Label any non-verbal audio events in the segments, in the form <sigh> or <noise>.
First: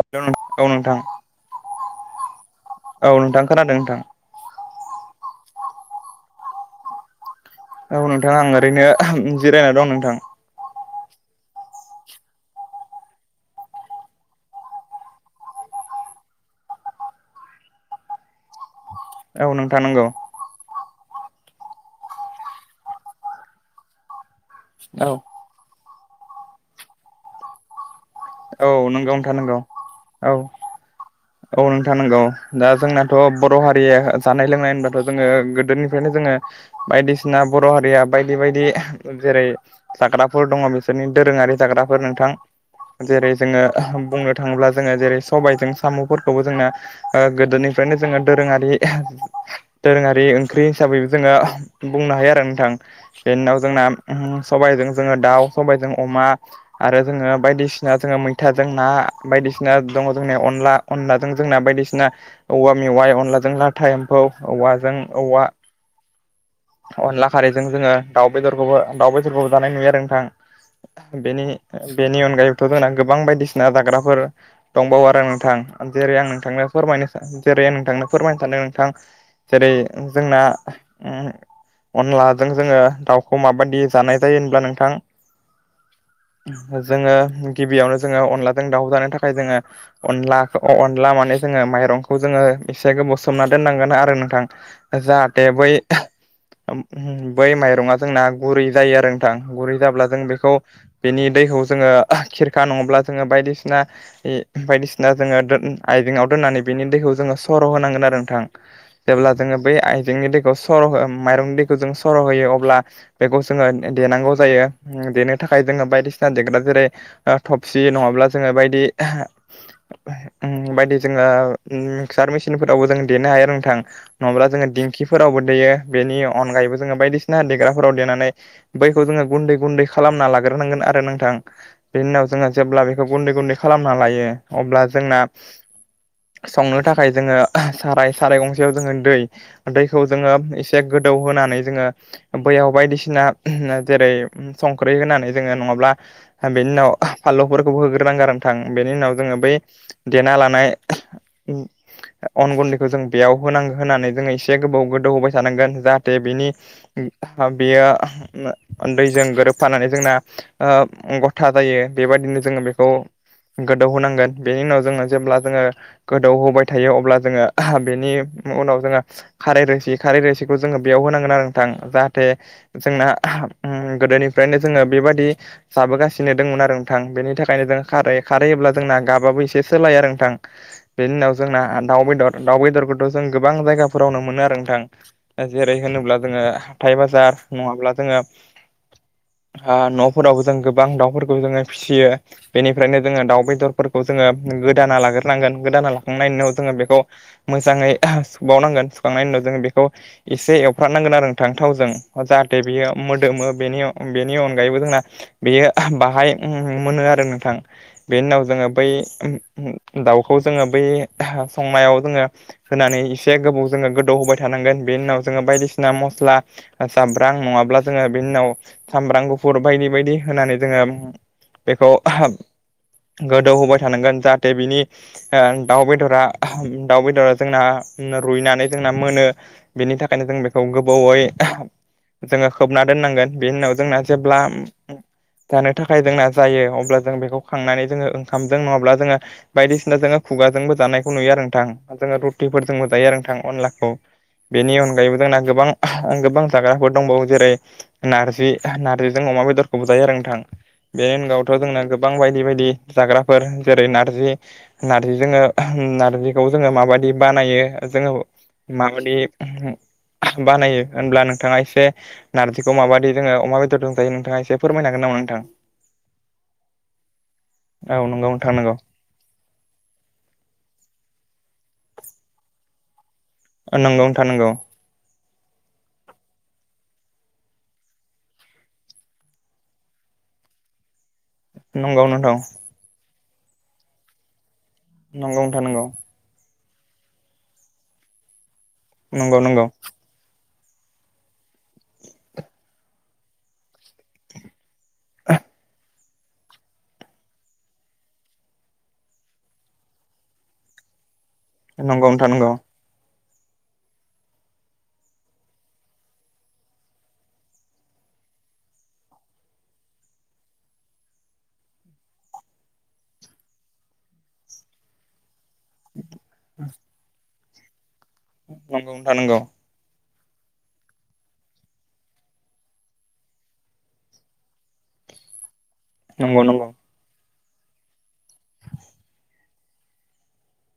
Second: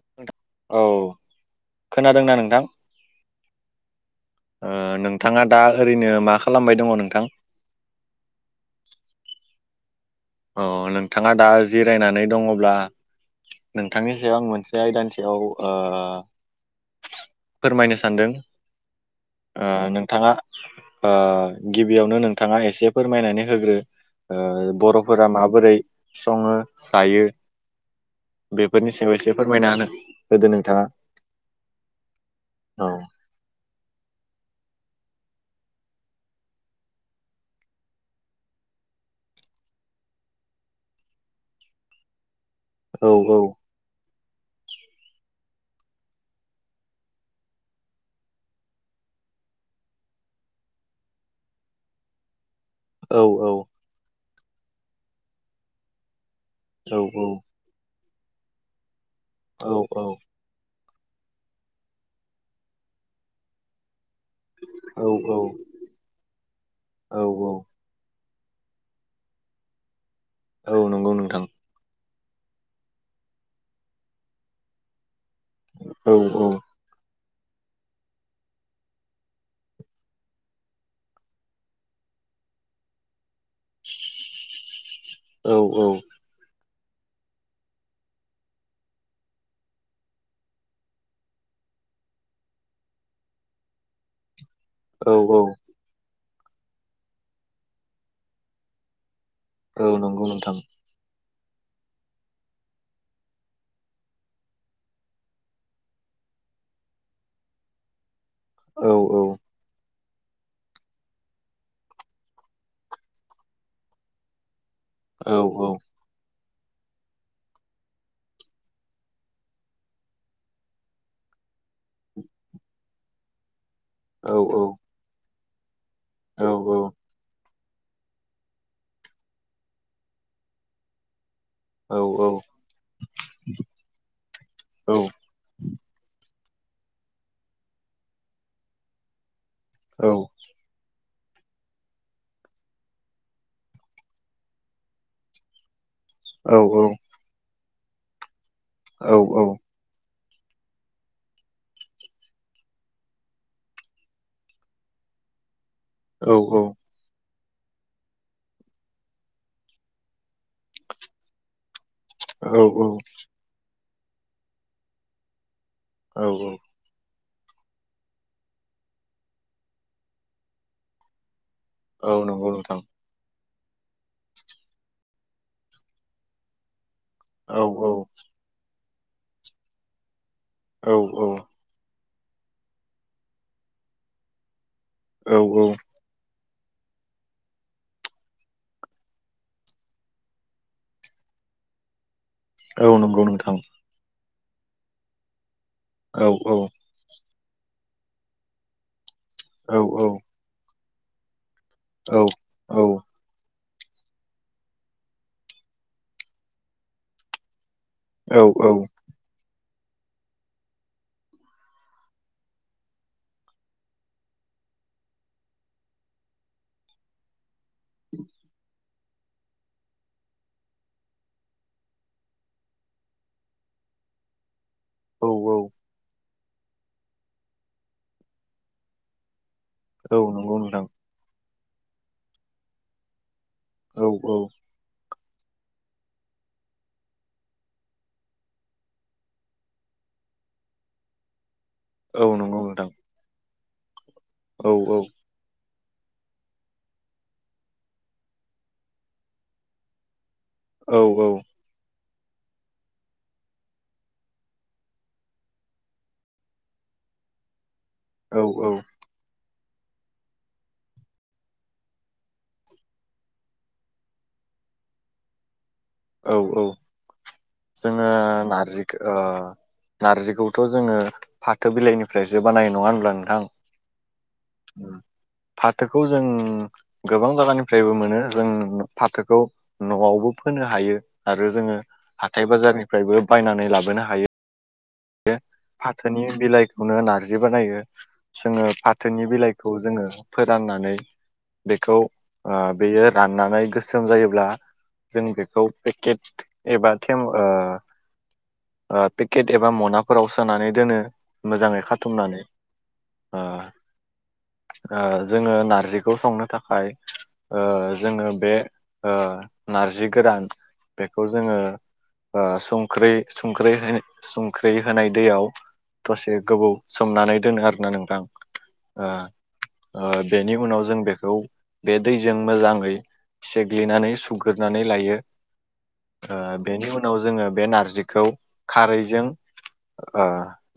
Hello औ नोंथां खोनादोंना नोंथां औ नोंथां खोनादों नोंथां। ओ नोंथाङा दा ओरैनो मा खालामबाय दङ नोंथां। औ नोंथां आं ओरैनो जिरायना दं नोंथां। औ नोंथाङा दा जिरायनानै दङब्ला? नोंथांनि सायाव आं मोनसे आयदानिसायाव ओ फोरमायनो सानदों औ नोंथां नंगौ नोंथाङा गिबियावनो नोंथाङा एसे फोरमायनानै होग्रो ओ औ बरफोरा माबोरै? सङो जायो औ बेफोरनि नंगौ सायाव नोंथां एसे नंगौ फोरमायना होनो औ होदो नोंथाङा औ नोंथां नंगौ दा औ जोंनाथ बर हारिया जानाय लोंनाय होनबा जोङो गोदोनिफ्रायनो जोङो बायदिसिना बर हारिया बायदि बायदि जेरै जाग्राफोर दङ बिसोरनि दोरोङारि जाग्राफोर नोंथां औ जेरै औ जोङो बुंनो थाङोब्ला जोङो जेरै सबायजों सामफोरखौबो जोंना गोदोनिफ्रायनो जोङो दोरोङारि दोरोङारि ओंख्रि हिसाबैबो जोङो बुंनो हायो आरो नोंथां। औ बेनि औ उनाव जोंना सबायजों जोङो दाउ सबायजों अमा औ आरो जोङो बायदिसिना जोङो मैथाजों ना बायदिसिना औ दङ जोंनिया अनला अनलाजों जोंना बायदिसिना औवा मेवाइ अनलाजों लाथा औ औवाजों औ औवा अनला औ औ खारैजों जोङो दाउ बेदरखौबो दाउ बेदरखौबो जानाय नुयो आरो नोंथां। औ नंगौ बेनि नोंथां। बेनि अनगायैबोथ जोंना गोबां बायदिसिना जाग्राफोर दंबावो आरो। नोंथां जेरै औ आं औ नोंथांनो फोरमायनो सान जेरै नोंथांनो फोरमायनो सानदों नोंथां जेरै जोंना अनलाजों जोङो दाउ खौ माबायदि जानाय जायो होनब्ला नोंथां औ औ जोङो गिबियावनो जोङो अनलाजों दाउ जानो थाखाय जोङो अनला अनला माने जोङो माइरंखौ जोङो एसे गोबाव सोमना दोननांगोन आरो नोंथां औ औ जाहाथे बै बै माइरङा जोंना गुरै जायो आरो गुरै औ जाब्ला जों नंगौ बेखौ नोंथां बेनि दैखौ जोङो खिरखा नङाब्ला जोङो बायदिसिना बायदिसिना जोङो आइजेंआव नानै बिनि दैखौ ज स होनांगोन आरो नोंथां औ जे औ जों बै आइजेंनि दैखौ माइरं दैखौ जों सर होयो अब्ला बेखौ जोङो देनांगौ जायो औ देनो थाखाय औ जोङो बायदिसिना देग्रा जेरै थबसि नङाब्ला जोङो बायदि बायदि जोङो मिक्सार मिसिनफोरावबो जों देनो हायो आरो नोंथां औ नङाब्ला जोङो दिंखिफोरावबो दैयो बेनि औ औ अनगायैबो जोङो बायदिसिना देग्राफोराव देनानै बैखौ जोङो गुन्दै गुन्दै खालामना लाग्रोनांगोन आरो नोंथां बेनि औ उनाव जोङो जेब्ला बेखौ गुन्दै गुन्दै खालामना लायो अब्ला औ जोंना संनो थाखाय जोङो साराय साराय गंसेयाव जोङो दै औ दैखौ जोङो एसे गोदौ होनानै जोङो बैयाव बायदिसिना जेरै संख्रि होनानै जोङो नङाब्ला बेनि उनाव फानलुफोरखौबो होग्रोनांगोन नोंथां बेनि औ उनाव औ जोङो बै देना लानाय अन गुन्दैखौ जों बेयाव होनांगौ होननानै जोङो एसे गोबाव गोदौ होबाय जानांगोन जाहाथे बिनि औ बियो दैजों गोरोबफानानै जोंना गथा जायो। बेबायदिनो जोङो बेखौ गोदौ होनांगोन बेनि उनाव जोङो जेब्ला जोङो गोदौहोबाय थायो अब्ला जोङो बेनि उनाव जोङो खारै रोसि खारै रोसिखौ जोङो बेयाव होनांगोन आरो नोंथां औ जाहाथे नंगौ नोंथां जोंना गोदोनिफ्रायनो जोङो बेबादि जाबोगासिनो दंमोन आरो नोंथां बेनि औ थाखायनो औ जों खारै औ खारहैायोब्ला जोंना गाबाबो एसे सोलायो आरो नोंथां। औ बेनि उनाव जोंना दाउ बेदर दाउ बेदरखौथ जों गोबां जायगाफोरावनो मोनो आरो नोंथां औ जेरै नंगौ होनोब्ला जोङो हाथाय बाजार नङाब्ला जोङो हा नफोरावबो जों गोबां दाउफोरखौ जोङो फिसियो बेनिफ्रायनो जोङो दाउ नोंथां बेदरफोरखौ जोङो गोदाना लाग्रोनांगोन गोदाना औ लाखांनायनि उनाव औ जोङो बेखौ मोजाङै सुावनांगोन सुखांनायनि उनाव जोङो औ औ एसे एवफ्रनांगोन आरो नों थां थावजों जाहाथे बियो मोदोम बेनि बेनि अनगायैबो जोंना बेयो बाहाय मोनो आरो नोंथां बे उनाव जोङो बै दाउखौ जोङो बै संनायाव जोङो होनानै एसे गोबाव जोङो गोदौ होबाय थ थानांगोन बेनि उनाव जोङो बायदिसिना मस्ला जाब्रां नङाब्ला जोङो बेनि उनाव सामब्राम गुफुर बायदि बायदि होनानै जोङो बेखौ गोदौहोबाय थानांगोन जाहाथे बिनि औ दाउ बेदरा दाउ बेदरा जोंना रुइनानै जोंना मोनो। बेनि औ थाखायनो जों नंगौ बेखौ नोंथां गोबौयै जोङो खोबना दोननांगोन। बेनि उनाव जोंना औ औ जेब्ला जानो थाखाय जोंना जायो अब्ला जों बेखौ खांनानै जोङो ओंखामजों नङाब्ला जोङो बायदिसिना जों ङो खुगाजोंबो जानायखौ नुयो आरो नोंथां जोङो औ नंगौ रुटिफोरजोंबो नोंथां जायो आरो नोंथां अनलाखौ औ बेनि अनगायैबो जोंना गोबां आं गोबां जाग्राफोर दंबावो जेरै नारजि नारजिजों अमा बेदरखौ बुजायो आरो औ नोंथां <inaudible> गोबां बायदि बायदि जाग्राफोर जेरै नारजि नारजि जोङो नारजिखौ जोङो माबाय बिदि बानायो जोङो माबादि बानायो होनब्ला नोंथाङा एसे नारजिखौ माबायदि जोङो अमा बेदरजोंं जायो नोंथाङा एसे फोरमायनो हागोन नामा नोंथां औ औ औ जोङो नंगौ नोंथां नारजि नारजिखौथ जोङो फाथो बिलाइनिफ्रायसो बानायो नङा होनब्ला नोंथां? नोंगौ नोंथां नोंगौ फाथोखौ जों गोबां जायगानिफ्रायबो मोनो जों फाथोखौ न'आवबो फोनो हायो आरो जोङो नंगौ नोंथां हाथाय बाजारनिफ्रायबो बायनानै लाबोनो हायो बे नंगौ फाथोनि बिलाइखौनो नारजि बानायो जोङो फाथोनि नंगौ बिलाइखौ नोंथां जोङो फोराननानै बेखौ बेयो राननानै गोसोम जायोब्ला जों बेखौ पेकेट एबा थे ओ पेकेट एब एबा मनाफोराव सोनानै दोनो मोजाङै नंगौ नोंथां खाथुमनानै नंगौ <inaudible> जोङो नारजिखौ संनो थाखाय जोङो बे जि गोरान बेखौ जोङो संख्रै संख्रै संख्रि होनाय दैयाव दसे गोबौ सोमनानै दोनो आरोना नों नंगौ नथां नंगौ बेनि उनाव जों बेखौ बे दैजों मोजाङै सेग्लिनानै सुग्रोननानै लायो नंगौ नोंथां नंगौ नंगौ बेनि उनाव जोङो बे नारजिखौ खारै जों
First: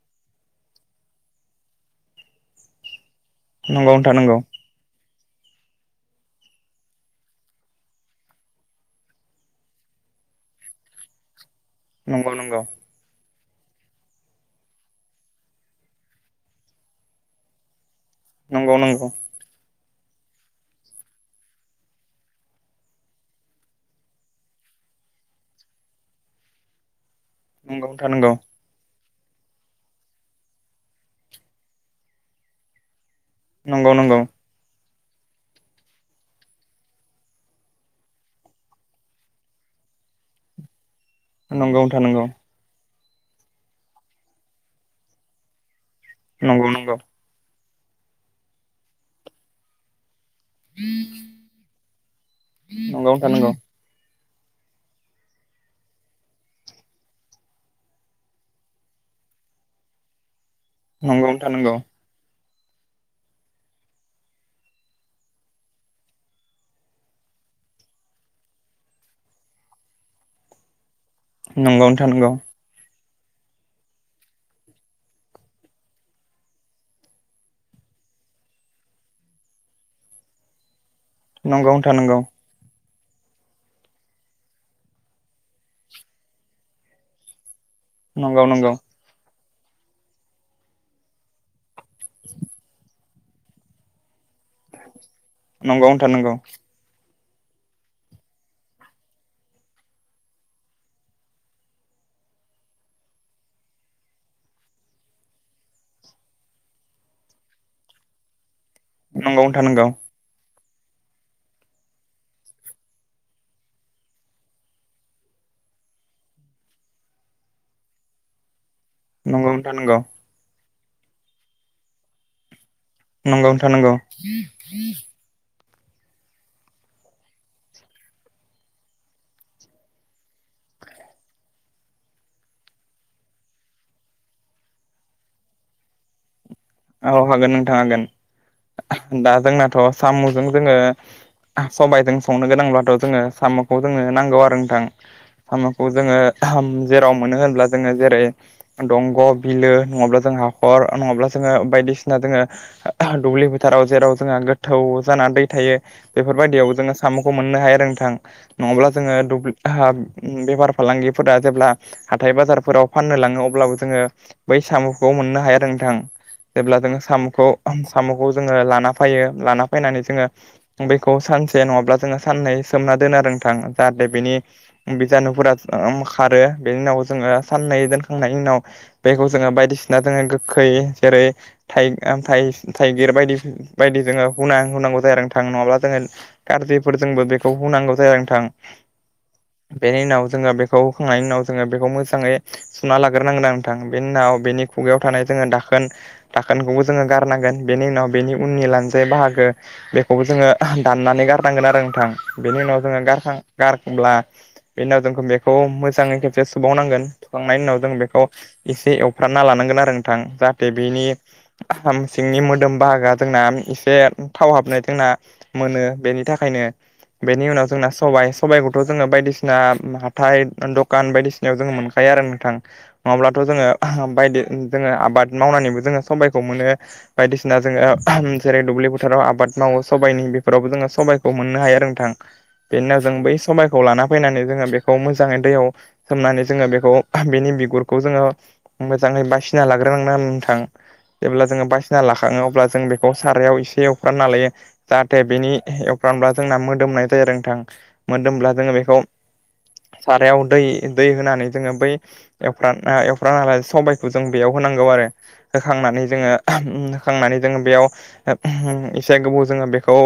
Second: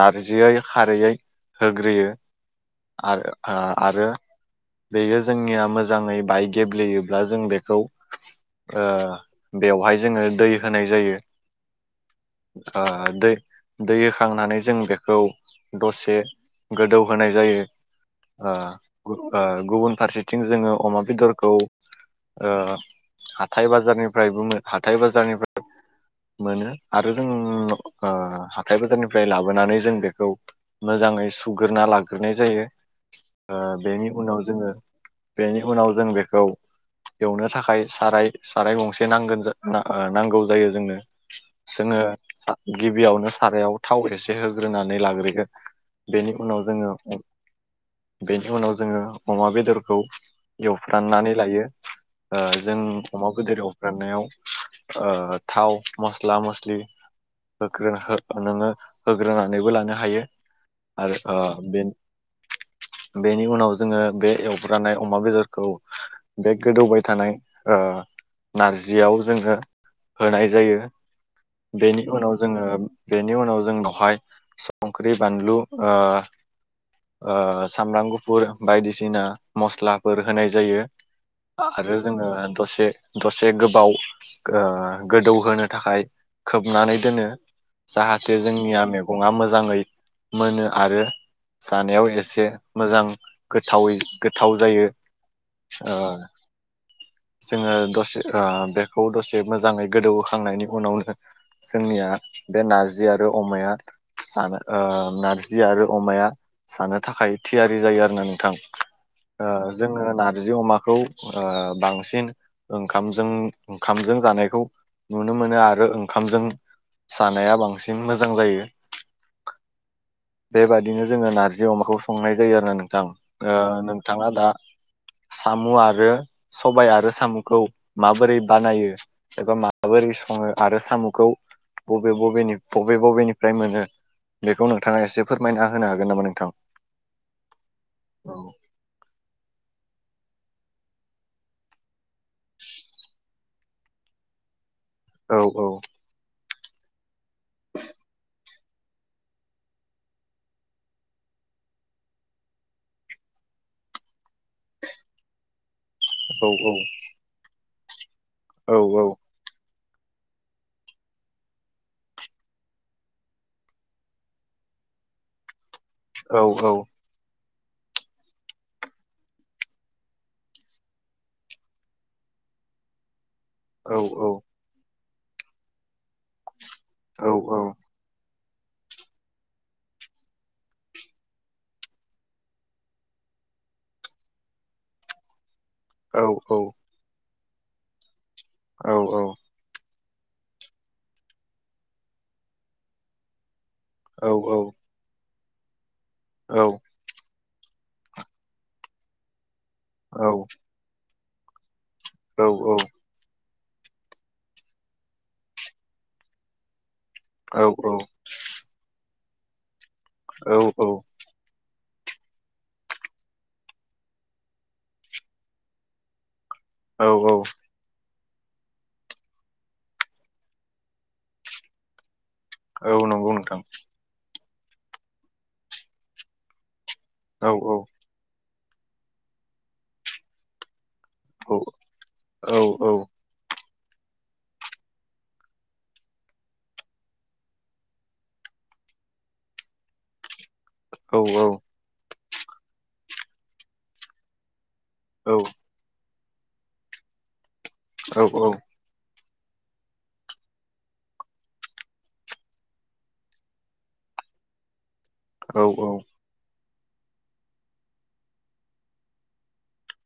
नारजियै खारैै होग्रोयो आरो नंगौ आरो नोंथां नंगौ बेयो जोंनिया मोजाङै बाइ गेब्लेयोब्ला जों बेखौ बेवहाय जोङो दै होनाय जायो नंगौ नंगौ ओ दै दै होखांनानै जों बेखौ दसे गोदौहोनाय जायो नंगौ नंगौ गुबुन फारसेथिं जोङो अमा बेदरखौ हाथाय बाजारनिफ्रायबो हाथाय बाजारनिफ्राय मोनो आरो जों नंगौ ओ थानांगौ हाथाय बाजारनि फ्राय लाबोनानै जों बेखौ मोजाङै सुग्रोना लाग्रोनाय जायो नंगौ बेनि नंगौ उनाव जोङो बेनि उनाव जों बेखौ एवनो थाखाय साराय साराय गंसे नांगोन ओ नांगौ जायो जोंनो नंगौ जोङो नोंथां नंगौ सा- गिबियावनो सारायाव थाव एसे होग्रोनानै लाग्रोगोन बेनि उनाव नंगौ जोङो नंगौ बेनि उनाव जोङो अमा बेदरखौ एवफ्रामनानै लायो जों नंगौ अमा थानांगौ बेदर एवफ्रामनायाव ओ थाव मस्ला मसलि नोङो होग्रोनानैबो लानो हायो आरो नंगौ थानांगौ बे <inaudible> बे गोदौबाय थानाय नारजियाव जोङो होनाय जायो। नंगौ बेनि नोंथां नंगौ। उनाव जोङो बेनि उनाव जों बावहाय संख्रि बानलु ओ ओ सामब्राम गुफुर बायदिसिना मस्लाफोर होनाय जायो। नंगौ आरो थानांगौ जोङो दसे दसे गोबाव ओ गोदौहोनो थाखाय खोबनानै दोनो जाहाथे नंगौ नंगौ जोंनिया मेगङा मोजां मोजाङै मोनो आरो जानायाव एसे मोजां गोथावै गोथाव जायो नंगौ ओ थानांगौ जोङो दसे ओ बेखौ दसे मोजाङै गोदौहोखांनायनि उनावनो जोंनिया बे नारजि आरो अमाया जानो ओ नारजि आरो अमाया जानो थाखाय थियारि जायो आरो ना नोंथां। ओ नंगौ थानांगौ जोङो नारजि अमा खौ बांसिन ओंखामजों ओंखामजों जानायखौ नुनो मोनो आरो ओंखामजों जानाया बांसिन मोजां जायो। नंगौ नोंथां नंगौ। बेबायदिनो जोङो नारजि अमाखौ संनाय जायो आरोना ओ नंगौ नोंथां थानांगौ नोंथाङा दा सामु आरो सबाय आरो सामुखौ माबोरै बानायो एबा माबोरै सङो आरो साम'खौ बबे बबेनि बबे बबेनिफ्राय मोनो बेखौ नोंथाङा एसे फोरमायना होनो हागोन नामा नोंथां? औ हागोन नोंथां हागोन औ दा जोंनाथ' सामु जों जोङो सबायजों संनो गोनांब्लाथ' जोङो सामुखौ जोनो नांगौ आरो नोंथां। औ औ सामुखौ जोङो जेराव मोनो होनब्ला जोङो जेरै दंग' बिलो नङाब्ला जों हाखर नङाब्ला जोङो बायदिसिना जोङो दुब्लि फोथाराव जेराव जोंहा गोथौ जाना दै थायो औ बेफोरबायदियाव जोङो सामुखौ मोननो हायो आरो रोंथां औ नङाब्ला जोङो दुब्लि हा बेफार फालांगिफोरा जेब्ला हाथाय बाजारफोराव फाननो लाङो अब्लाबो जोङो बै साम'खौ मोननो हाया नोंथां औ जेब्ला जोङो साम'खौ सामुखौ जोङो लाना फैयो लाना फैनानै जोङो बेखौ सानसे नङाब्ला जोङो साननै सोमना दोनो आरो नोंथां औ जाहाथे बेनि बिजानुफोरा खारो बेनि उनाव औ जोङो साननै दोनखांनायनि उनाव बेखौ जोङो बायदिसिना जोङो गोखै जेरै थाइ ओ थाइ थाइगिर बायदि बायदि जोङो हुना हुनांगौ जायो नोंथां नङाब्ला जोङो औ गाज्रिफोर जोंबो बेखौ हुनांगौ जादों औ औ बेनि उनाव जोङो बेखौ हुखांनायनि उनाव जोङो बेखौ मोजाङै सुना लाग्रोनांगोन ना नों थां बेनि औ उनाव बेनि खुगायाव थानाय जोङो दाखोन दाखोनखौबो जोङो गारनांगोन बेनि उनाव बेनि उननि लानजाय बाहागो बेखौबो जोङो दाननानै गारनांगोन आरो नों थां बेनि उनाव जोङो गारखां गारब्ला बे उनाव जोंखौ बेखौ मोजाङै खेबसे सुबोबावनांगोन सुखांनायनि उनाव जों बेखौ एसे एवफ्रामना लानांगोन आरो नोंथां औ जाहाथे बेनि हासाम सिंनि मोदोम बाहागा जोंना एसे थाव हाबनाय जोंना मोनो बेनि था खायनो औ बेनि उनाव जोंना सबाय सबायखौथ' जोङो बायदिसिना हाथाय दखान बायदिसिनायाव जोङो मोनखायो आरो नों थां औ नंगौ नङाब्लाथ' नोंथां जोङो बायदि जोङो आबाद मावनानैबो जोङो सबायखौ मोनो। औ बायदिसिना औ जोङो जेरै दुब्लि बोथाराव आबाद मावो सबायाइनि बेफोरावबो जोङो सबायखौ औ मोननो हायो नोंथां औ औ बेनि जों बै सबाय खौ लाना फैनानै जोङो बेखौ मोजाङै दैयाव सोमनानै जोङो बेखौ बेनि बिगुरखौ जोङो मोजाङै बासिना लाग्रोनां ना थां औ जेब्ला जोङो बायसिना लाखाङो अब्ला जों बेखौ सारायाव एसे एवफ्राम लायो जाहाथे औ बेनि एवफ्र्रानब्ला जोंना मोदोमनाय जाया नोंथां मोदोमब्ला जोङो बेखौ <inaudible> सारायाव दै दै होनानै जोङो बै एवान एवफ्रानालाय सबायाइखौ जों बेयाव होनांगौ आरो औ होखांनानै जोङो होखांनानै जोङो बेयाव एसे गोबाव जोङो बेखौ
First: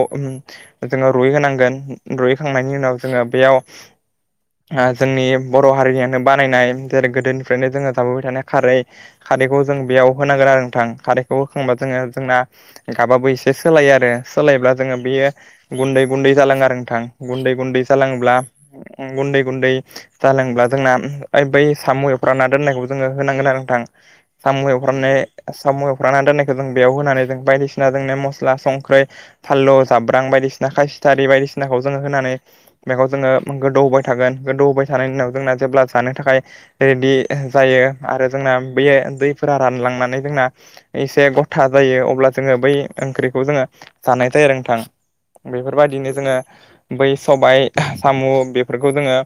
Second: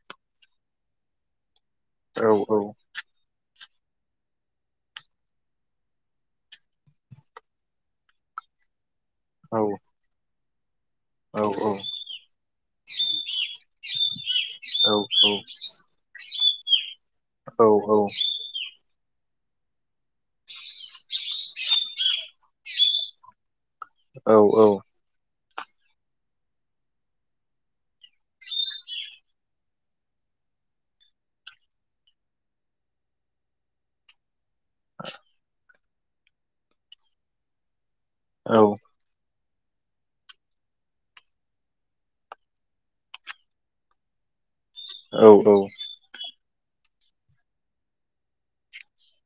जोङो रुइ होनांगोन औ औ रुयैखांनायनि उनाव जोङो बेयाव <inaudible> जोंनि बर' हारिनियानो बानायनाय जेरै गोदोनिफ्रायनो जोङो जाबोबाय थानाय खारै खारैखौ औ जों बेयाव होनांगोन आरो नोंथां खारैखौ होखांबा जोङो जोंना गाबाबो एसे सोलायो आरो सोलायोब्ला जोङो बेयो गुन्दै गुन्दै जालाङो आरो नोंथां गुन्दै गुन्दै जालाङोब्ला गुन्दै गुन्दै जालांब्ला जोंना बै सामुफ्राव ना दोननायखौ जोङो होनांगोन आरो नोंथां सामुएवफ्राननाय सामु एवफ्रानानै दोननायखौ जों बेयाव होनानै जों बायदिसिना जोंनो मस्ला संख्रै फाललु जाब्रां बाय बायदिसिना खासिथारि बायदिसिनाखौ जोङो होनानै बेगखौ जोङो गोदौ होबाय थागोन गोदौ होबाय थानायनि उनाव जोंना जेब्ला जानो थाखाय रेडि जायो आरो जोंना बे औ-औ-औ-औ-औ-औ-औ-औ-औ-औ-औ-औ दैफोरा रानलांनानै जोंना एसे गथा जायो अब्ला जोङो बै ओंख्रिखौ जोङो जानाय जायो थां बेफोरबायदिनो जोङो बै सबायाइ साम' बेफोरखौ जोङो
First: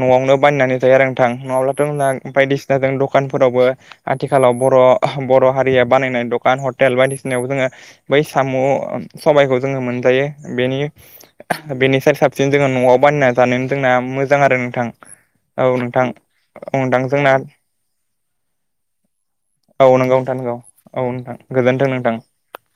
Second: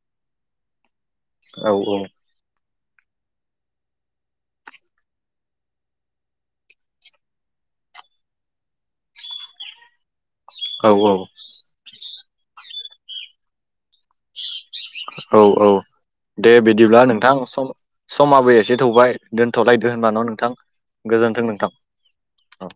न'आवनो बायनानै जायो आरो थां नङाब्लाथ' नोंना बायदिसिना दं दखान फोरावबो आथिखालाव बर' बर' हारिया बानायनाय दखान हटेल बायदिसिनायाव जोङो बै साम' सबायाइखौ जोङो मोनजायो बेनि बेनि साय साबसिन जोङो न'आव बानायना जानायानो जोंना मोजां आरो नोंथां औ औ दे औ बिदिब्ला नोंथां जोंना सम सम माबोरै एसे थौबाय औ दोनथ'लायदो होनब नंगौ न' नोंथां नंगौ औ गोजोनथों नोंथां गोजोन्थों औ